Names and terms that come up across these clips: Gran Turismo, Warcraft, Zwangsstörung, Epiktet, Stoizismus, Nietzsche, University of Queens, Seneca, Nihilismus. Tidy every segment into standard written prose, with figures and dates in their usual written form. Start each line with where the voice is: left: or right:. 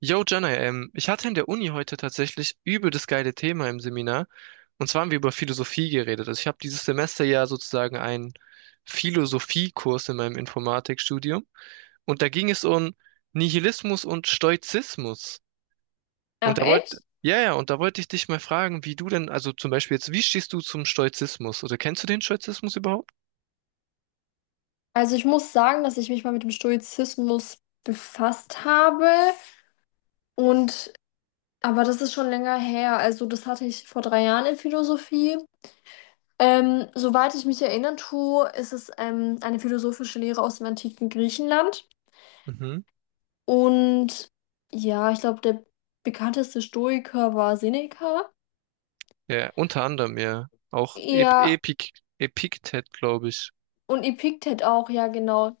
right: Yo, Jana, ich hatte in der Uni heute tatsächlich übel das geile Thema im Seminar. Und zwar haben wir über Philosophie geredet. Also ich habe dieses Semester ja sozusagen einen Philosophiekurs in meinem Informatikstudium. Und da ging es um Nihilismus und Stoizismus.
left: Ach echt?
right: Ja, ja, und da wollte ich dich mal fragen, wie du denn, also zum Beispiel jetzt, wie stehst du zum Stoizismus? Oder kennst du den Stoizismus überhaupt?
left: Also ich muss sagen, dass ich mich mal mit dem Stoizismus befasst habe und aber das ist schon länger her. Also das hatte ich vor 3 Jahren in Philosophie. Soweit ich mich erinnern tue, ist es eine philosophische Lehre aus dem antiken Griechenland.
right: Mhm.
left: Und ja, ich glaube, der bekannteste Stoiker war Seneca.
right: Ja, unter anderem, ja. Auch Ep
left: Er
right: Epik Epiktet, glaube ich.
left: Und Epiktet auch, ja, genau.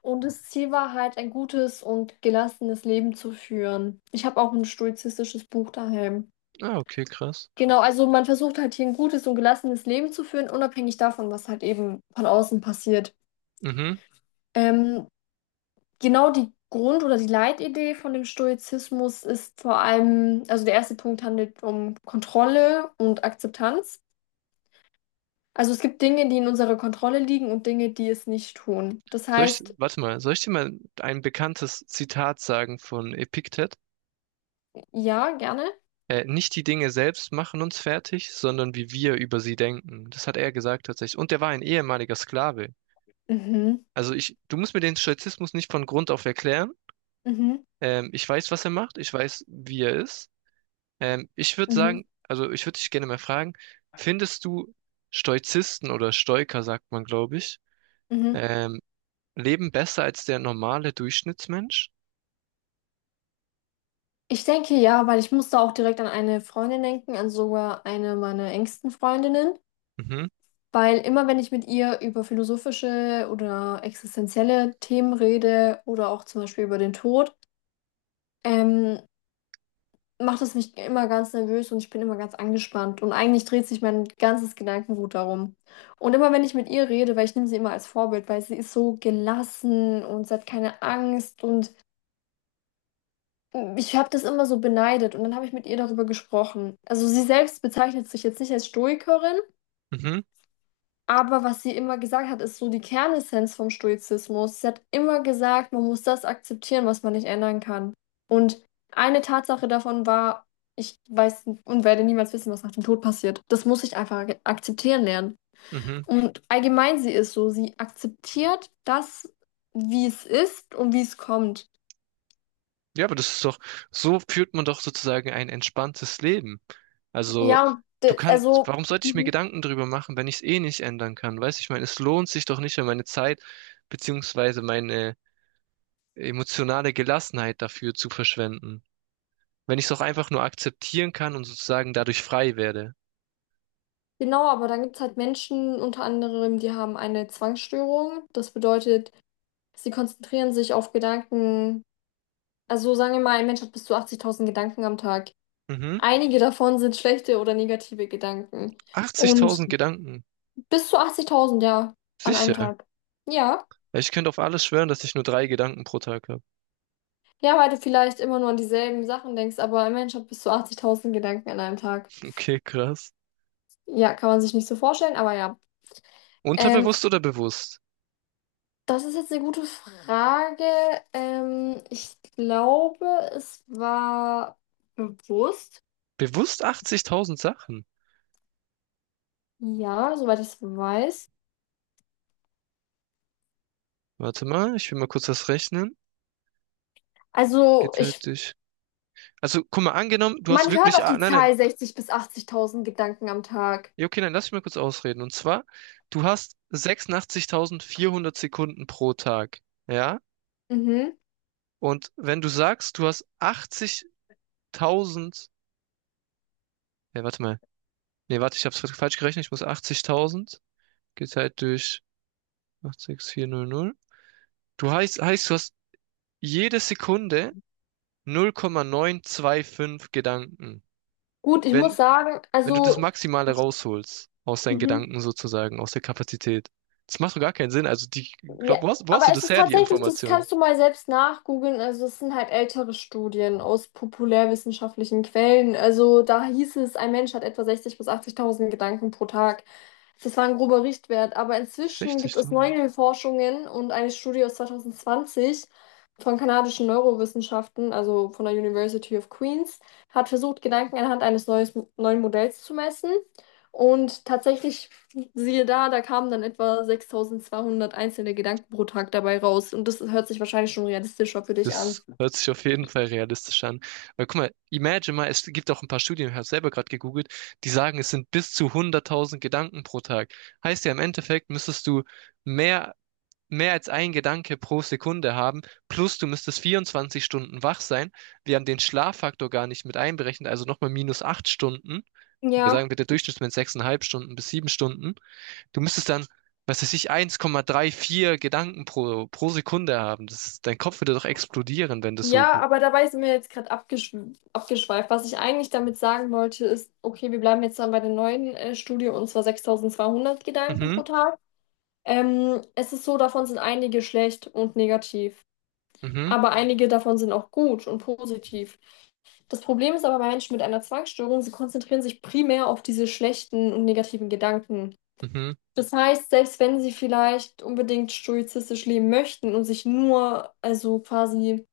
left: Und das Ziel war halt, ein gutes und gelassenes Leben zu führen. Ich habe auch ein stoizistisches Buch daheim.
right: Ah, okay, krass.
left: Genau, also man versucht halt hier ein gutes und gelassenes Leben zu führen, unabhängig davon, was halt eben von außen passiert.
right: Mhm.
left: Ähm, genau, die Grund- oder die Leitidee von dem Stoizismus ist vor allem, also der erste Punkt handelt um Kontrolle und Akzeptanz. Also es gibt Dinge, die in unserer Kontrolle liegen und Dinge, die es nicht tun.
right: Warte mal, soll ich dir mal ein bekanntes Zitat sagen von Epiktet?
left: Ja, gerne.
right: Nicht die Dinge selbst machen uns fertig, sondern wie wir über sie denken. Das hat er gesagt tatsächlich. Und er war ein ehemaliger Sklave.
left: Mhm.
right: Also du musst mir den Stoizismus nicht von Grund auf erklären.
left: Mhm,
right: Ich weiß, was er macht. Ich weiß, wie er ist.
left: mhm,
right: Also ich würde dich gerne mal fragen, findest du Stoizisten oder Stoiker, sagt man, glaube ich,
left: mhm.
right: ähm, leben besser als der normale Durchschnittsmensch?
left: Ich denke ja, weil ich musste auch direkt an eine Freundin denken, an sogar eine meiner engsten Freundinnen,
right: Mhm,
left: weil immer wenn ich mit ihr über philosophische oder existenzielle Themen rede oder auch zum Beispiel über den Tod ähm, macht es mich immer ganz nervös und ich bin immer ganz angespannt und eigentlich dreht sich mein ganzes Gedankengut darum. Und immer wenn ich mit ihr rede, weil ich nehme sie immer als Vorbild, weil sie ist so gelassen und sie hat keine Angst und ich habe das immer so beneidet und dann habe ich mit ihr darüber gesprochen. Also sie selbst bezeichnet sich jetzt nicht als Stoikerin,
right: mhm,
left: aber was sie immer gesagt hat, ist so die Kernessenz vom Stoizismus. Sie hat immer gesagt, man muss das akzeptieren, was man nicht ändern kann. Und eine Tatsache davon war, ich weiß und werde niemals wissen, was nach dem Tod passiert. Das muss ich einfach akzeptieren lernen.
right: mhm.
left: Und allgemein sie ist so, sie akzeptiert das, wie es ist und wie es kommt.
right: Ja, so führt man doch sozusagen ein entspanntes Leben. Also,
left: Ja, und also.
right: warum sollte ich mir
left: Mhm.
right: Gedanken darüber machen, wenn ich es eh nicht ändern kann? Weißt du, ich meine, es lohnt sich doch nicht, meine Zeit beziehungsweise meine emotionale Gelassenheit dafür zu verschwenden. Wenn ich es doch einfach nur akzeptieren kann und sozusagen dadurch frei werde.
left: Genau, aber dann gibt es halt Menschen, unter anderem, die haben eine Zwangsstörung. Das bedeutet, sie konzentrieren sich auf Gedanken. Also sagen wir mal, ein Mensch hat bis zu 80.000 Gedanken am Tag.
right: Mhm.
left: Einige davon sind schlechte oder negative Gedanken. Und
right: 80.000 Gedanken.
left: bis zu 80.000, ja, an einem
right: Sicher.
left: Tag. Ja,
right: Ja, ich könnte auf alles schwören, dass ich nur drei Gedanken pro Tag habe.
left: ja, weil du vielleicht immer nur an dieselben Sachen denkst, aber ein Mensch hat bis zu 80.000 Gedanken an einem Tag.
right: Okay, krass.
left: Ja, kann man sich nicht so vorstellen, aber ja. Ähm,
right: Unterbewusst oder bewusst?
left: Das ist jetzt eine gute Frage. Ich glaube, es war bewusst.
right: Bewusst 80.000 Sachen.
left: Ja, soweit ich es weiß.
right: Warte mal, ich will mal kurz das rechnen.
left: Also,
right: Geteilt durch. Also, guck mal, angenommen, du hast
left: man hört
right: wirklich.
left: auf
right: Ah,
left: die
right: nein, nein.
left: Zahl 60.000 bis 80.000 Gedanken am Tag.
right: Ja, okay, nein, lass mich mal kurz ausreden. Und zwar, du hast 86.400 Sekunden pro Tag. Ja?
left: Mhm.
right: Und wenn du sagst, du hast 80.000. Ja, warte mal. Nee, warte, ich hab's falsch gerechnet. Ich muss 80.000 geteilt durch 68.400. Heißt, du hast jede Sekunde 0,925 Gedanken.
left: Gut, ich
right: Wenn
left: muss sagen,
right: wenn du das
left: also.
right: Maximale rausholst, aus deinen
left: Mhm.
right: Gedanken sozusagen, aus der Kapazität. Das macht doch gar keinen Sinn. Also, ich
left: Ja,
right: glaub, wo hast
left: aber
right: du
left: es
right: das
left: ist
right: her, die
left: tatsächlich, das
right: Information?
left: kannst du mal selbst nachgoogeln. Also, es sind halt ältere Studien aus populärwissenschaftlichen Quellen. Also, da hieß es, ein Mensch hat etwa 60.000 bis 80.000 Gedanken pro Tag. Das war ein grober Richtwert. Aber inzwischen gibt
right: 60
left: es
right: Tonnen.
left: neue Forschungen und eine Studie aus 2020 von kanadischen Neurowissenschaften, also von der University of Queens, hat versucht, Gedanken anhand eines neuen Modells zu messen. Und tatsächlich, siehe da, da kamen dann etwa 6200 einzelne Gedanken pro Tag dabei raus. Und das hört sich wahrscheinlich schon realistischer für dich an.
right: Das hört sich auf jeden Fall realistisch an. Weil guck mal, imagine mal, es gibt auch ein paar Studien, ich habe selber gerade gegoogelt, die sagen, es sind bis zu 100.000 Gedanken pro Tag. Heißt ja, im Endeffekt müsstest du mehr mehr als ein Gedanke pro Sekunde haben, plus du müsstest 24 Stunden wach sein. Wir haben den Schlaffaktor gar nicht mit einberechnet, also nochmal minus 8 Stunden. Wir
left: Ja,
right: sagen bitte Durchschnittswert 6,5 Stunden bis 7 Stunden. Du müsstest dann, was weiß ich, 1,34 Gedanken pro Sekunde haben. Dein Kopf würde doch explodieren, wenn das so
left: ja,
right: gut.
left: aber dabei sind wir jetzt gerade abgeschweift. Was ich eigentlich damit sagen wollte, ist, okay, wir bleiben jetzt dann bei der neuen Studie und zwar 6200 Gedanken
right: Mhm,
left: pro Tag. Es ist so, davon sind einige schlecht und negativ,
right: mhm,
left: aber einige davon sind auch gut und positiv. Das Problem ist aber bei Menschen mit einer Zwangsstörung, sie konzentrieren sich primär auf diese schlechten und negativen Gedanken.
right: mhm,
left: Das heißt, selbst wenn sie vielleicht unbedingt stoizistisch leben möchten und sich nur, also quasi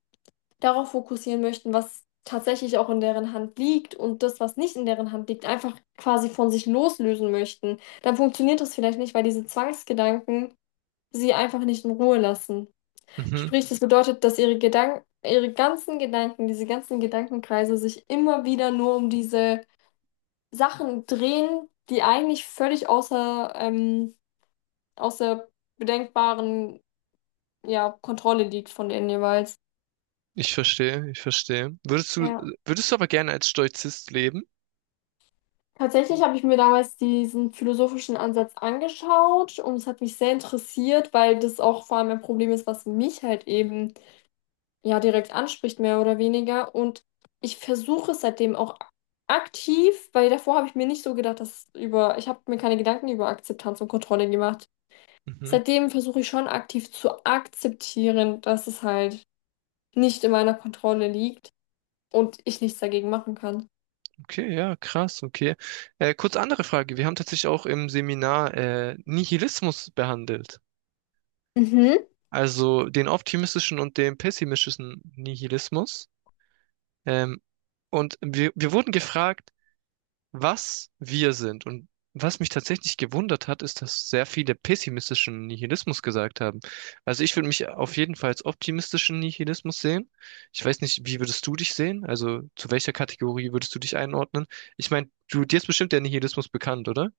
left: darauf fokussieren möchten, was tatsächlich auch in deren Hand liegt und das, was nicht in deren Hand liegt, einfach quasi von sich loslösen möchten, dann funktioniert das vielleicht nicht, weil diese Zwangsgedanken sie einfach nicht in Ruhe lassen.
right: mhm.
left: Sprich, das bedeutet, dass ihre Gedanken, ihre ganzen Gedanken, diese ganzen Gedankenkreise sich immer wieder nur um diese Sachen drehen, die eigentlich völlig außer bedenkbaren, ja, Kontrolle liegt von denen jeweils.
right: Ich verstehe, ich verstehe.
left: Ja,
right: Würdest du aber gerne als Stoizist leben?
left: tatsächlich habe ich mir damals diesen philosophischen Ansatz angeschaut und es hat mich sehr interessiert, weil das auch vor allem ein Problem ist, was mich halt eben ja direkt anspricht, mehr oder weniger. Und ich versuche es seitdem auch aktiv, weil davor habe ich mir nicht so gedacht, ich habe mir keine Gedanken über Akzeptanz und Kontrolle gemacht.
right: Mhm.
left: Seitdem versuche ich schon aktiv zu akzeptieren, dass es halt nicht in meiner Kontrolle liegt und ich nichts dagegen machen kann.
right: Okay, ja, krass, okay. Kurz andere Frage. Wir haben tatsächlich auch im Seminar Nihilismus behandelt.
left: Mhm.
right: Also den optimistischen und den pessimistischen Nihilismus. Ähm, und wir wurden gefragt, was wir sind. Und was mich tatsächlich gewundert hat, ist, dass sehr viele pessimistischen Nihilismus gesagt haben. Also ich würde mich auf jeden Fall als optimistischen Nihilismus sehen. Ich weiß nicht, wie würdest du dich sehen? Also zu welcher Kategorie würdest du dich einordnen? Ich meine, dir ist bestimmt der Nihilismus bekannt, oder?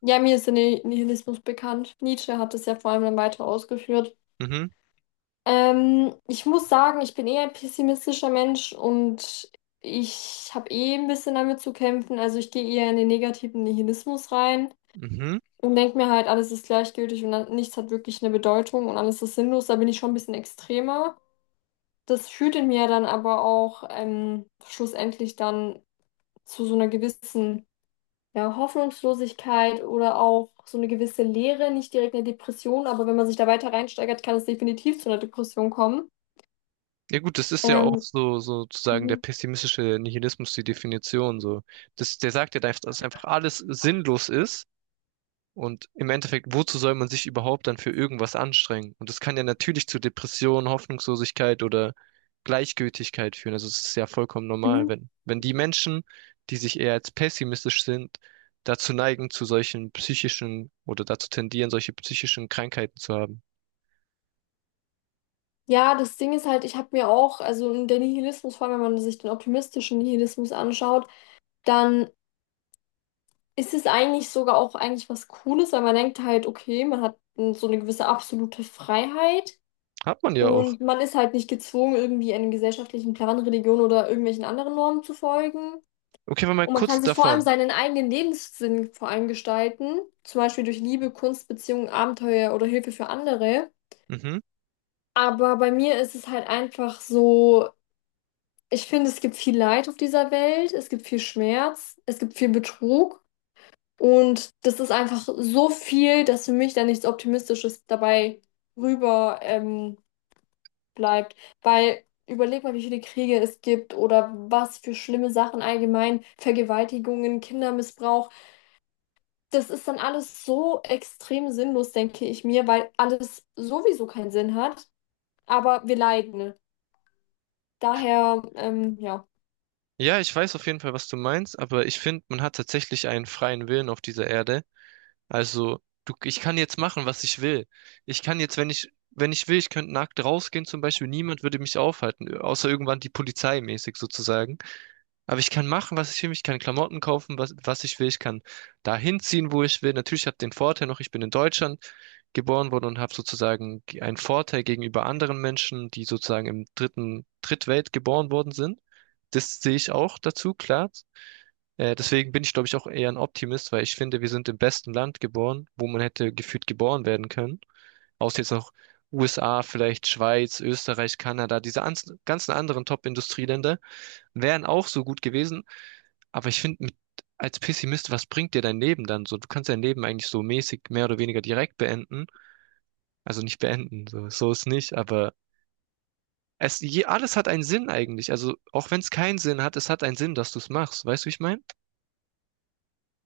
left: Ja, mir ist der Nihilismus bekannt. Nietzsche hat es ja vor allem dann weiter ausgeführt.
right: Mhm,
left: Ich muss sagen, ich bin eher ein pessimistischer Mensch und ich habe eh ein bisschen damit zu kämpfen. Also ich gehe eher in den negativen Nihilismus rein
right: mhm.
left: und denke mir halt, alles ist gleichgültig und nichts hat wirklich eine Bedeutung und alles ist sinnlos. Da bin ich schon ein bisschen extremer. Das führt in mir dann aber auch schlussendlich dann zu so einer gewissen, ja, Hoffnungslosigkeit oder auch so eine gewisse Leere, nicht direkt eine Depression, aber wenn man sich da weiter reinsteigert, kann es definitiv zu einer Depression kommen.
right: Ja gut, das ist ja auch
left: Ähm,
right: so sozusagen der
left: mhm.
right: pessimistische Nihilismus, die Definition so. Der sagt ja, dass einfach alles sinnlos ist. Und im Endeffekt, wozu soll man sich überhaupt dann für irgendwas anstrengen? Und das kann ja natürlich zu Depressionen, Hoffnungslosigkeit oder Gleichgültigkeit führen. Also es ist ja vollkommen normal,
left: Mhm.
right: wenn die Menschen, die sich eher als pessimistisch sind, dazu neigen, zu solchen psychischen oder dazu tendieren, solche psychischen Krankheiten zu haben.
left: Ja, das Ding ist halt, ich habe mir auch, also in der Nihilismus, vor allem wenn man sich den optimistischen Nihilismus anschaut, dann ist es eigentlich sogar auch eigentlich was Cooles, weil man denkt halt, okay, man hat so eine gewisse absolute Freiheit
right: Hat man ja auch.
left: und man ist halt nicht gezwungen, irgendwie einem gesellschaftlichen Plan, Religion oder irgendwelchen anderen Normen zu folgen.
right: Okay, aber mal
left: Und man
right: kurz
left: kann sich vor allem
right: davon.
left: seinen eigenen Lebenssinn vor allem gestalten, zum Beispiel durch Liebe, Kunst, Beziehungen, Abenteuer oder Hilfe für andere.
right: Mhm.
left: Aber bei mir ist es halt einfach so, ich finde, es gibt viel Leid auf dieser Welt, es gibt viel Schmerz, es gibt viel Betrug und das ist einfach so viel, dass für mich da nichts Optimistisches dabei rüber bleibt. Weil überleg mal, wie viele Kriege es gibt oder was für schlimme Sachen allgemein, Vergewaltigungen, Kindermissbrauch. Das ist dann alles so extrem sinnlos, denke ich mir, weil alles sowieso keinen Sinn hat, aber wir leiden. Daher, ja.
right: Ja, ich weiß auf jeden Fall, was du meinst, aber ich finde, man hat tatsächlich einen freien Willen auf dieser Erde. Also, ich kann jetzt machen, was ich will. Ich kann jetzt, wenn ich will, ich könnte nackt rausgehen zum Beispiel. Niemand würde mich aufhalten, außer irgendwann die Polizei mäßig sozusagen. Aber ich kann machen, was ich will. Ich kann Klamotten kaufen, was ich will. Ich kann dahin ziehen, wo ich will. Natürlich habe ich den Vorteil noch, ich bin in Deutschland geboren worden und habe sozusagen einen Vorteil gegenüber anderen Menschen, die sozusagen Drittwelt geboren worden sind. Das sehe ich auch dazu, klar. Deswegen bin ich, glaube ich, auch eher ein Optimist, weil ich finde, wir sind im besten Land geboren, wo man hätte gefühlt geboren werden können. Außer jetzt noch USA, vielleicht Schweiz, Österreich, Kanada, diese ganzen anderen Top-Industrieländer wären auch so gut gewesen. Aber ich finde, als Pessimist, was bringt dir dein Leben dann so? Du kannst dein Leben eigentlich so mäßig mehr oder weniger direkt beenden. Also nicht beenden, so ist nicht, aber alles hat einen Sinn eigentlich. Also auch wenn es keinen Sinn hat, es hat einen Sinn, dass du es machst. Weißt du, wie ich meine?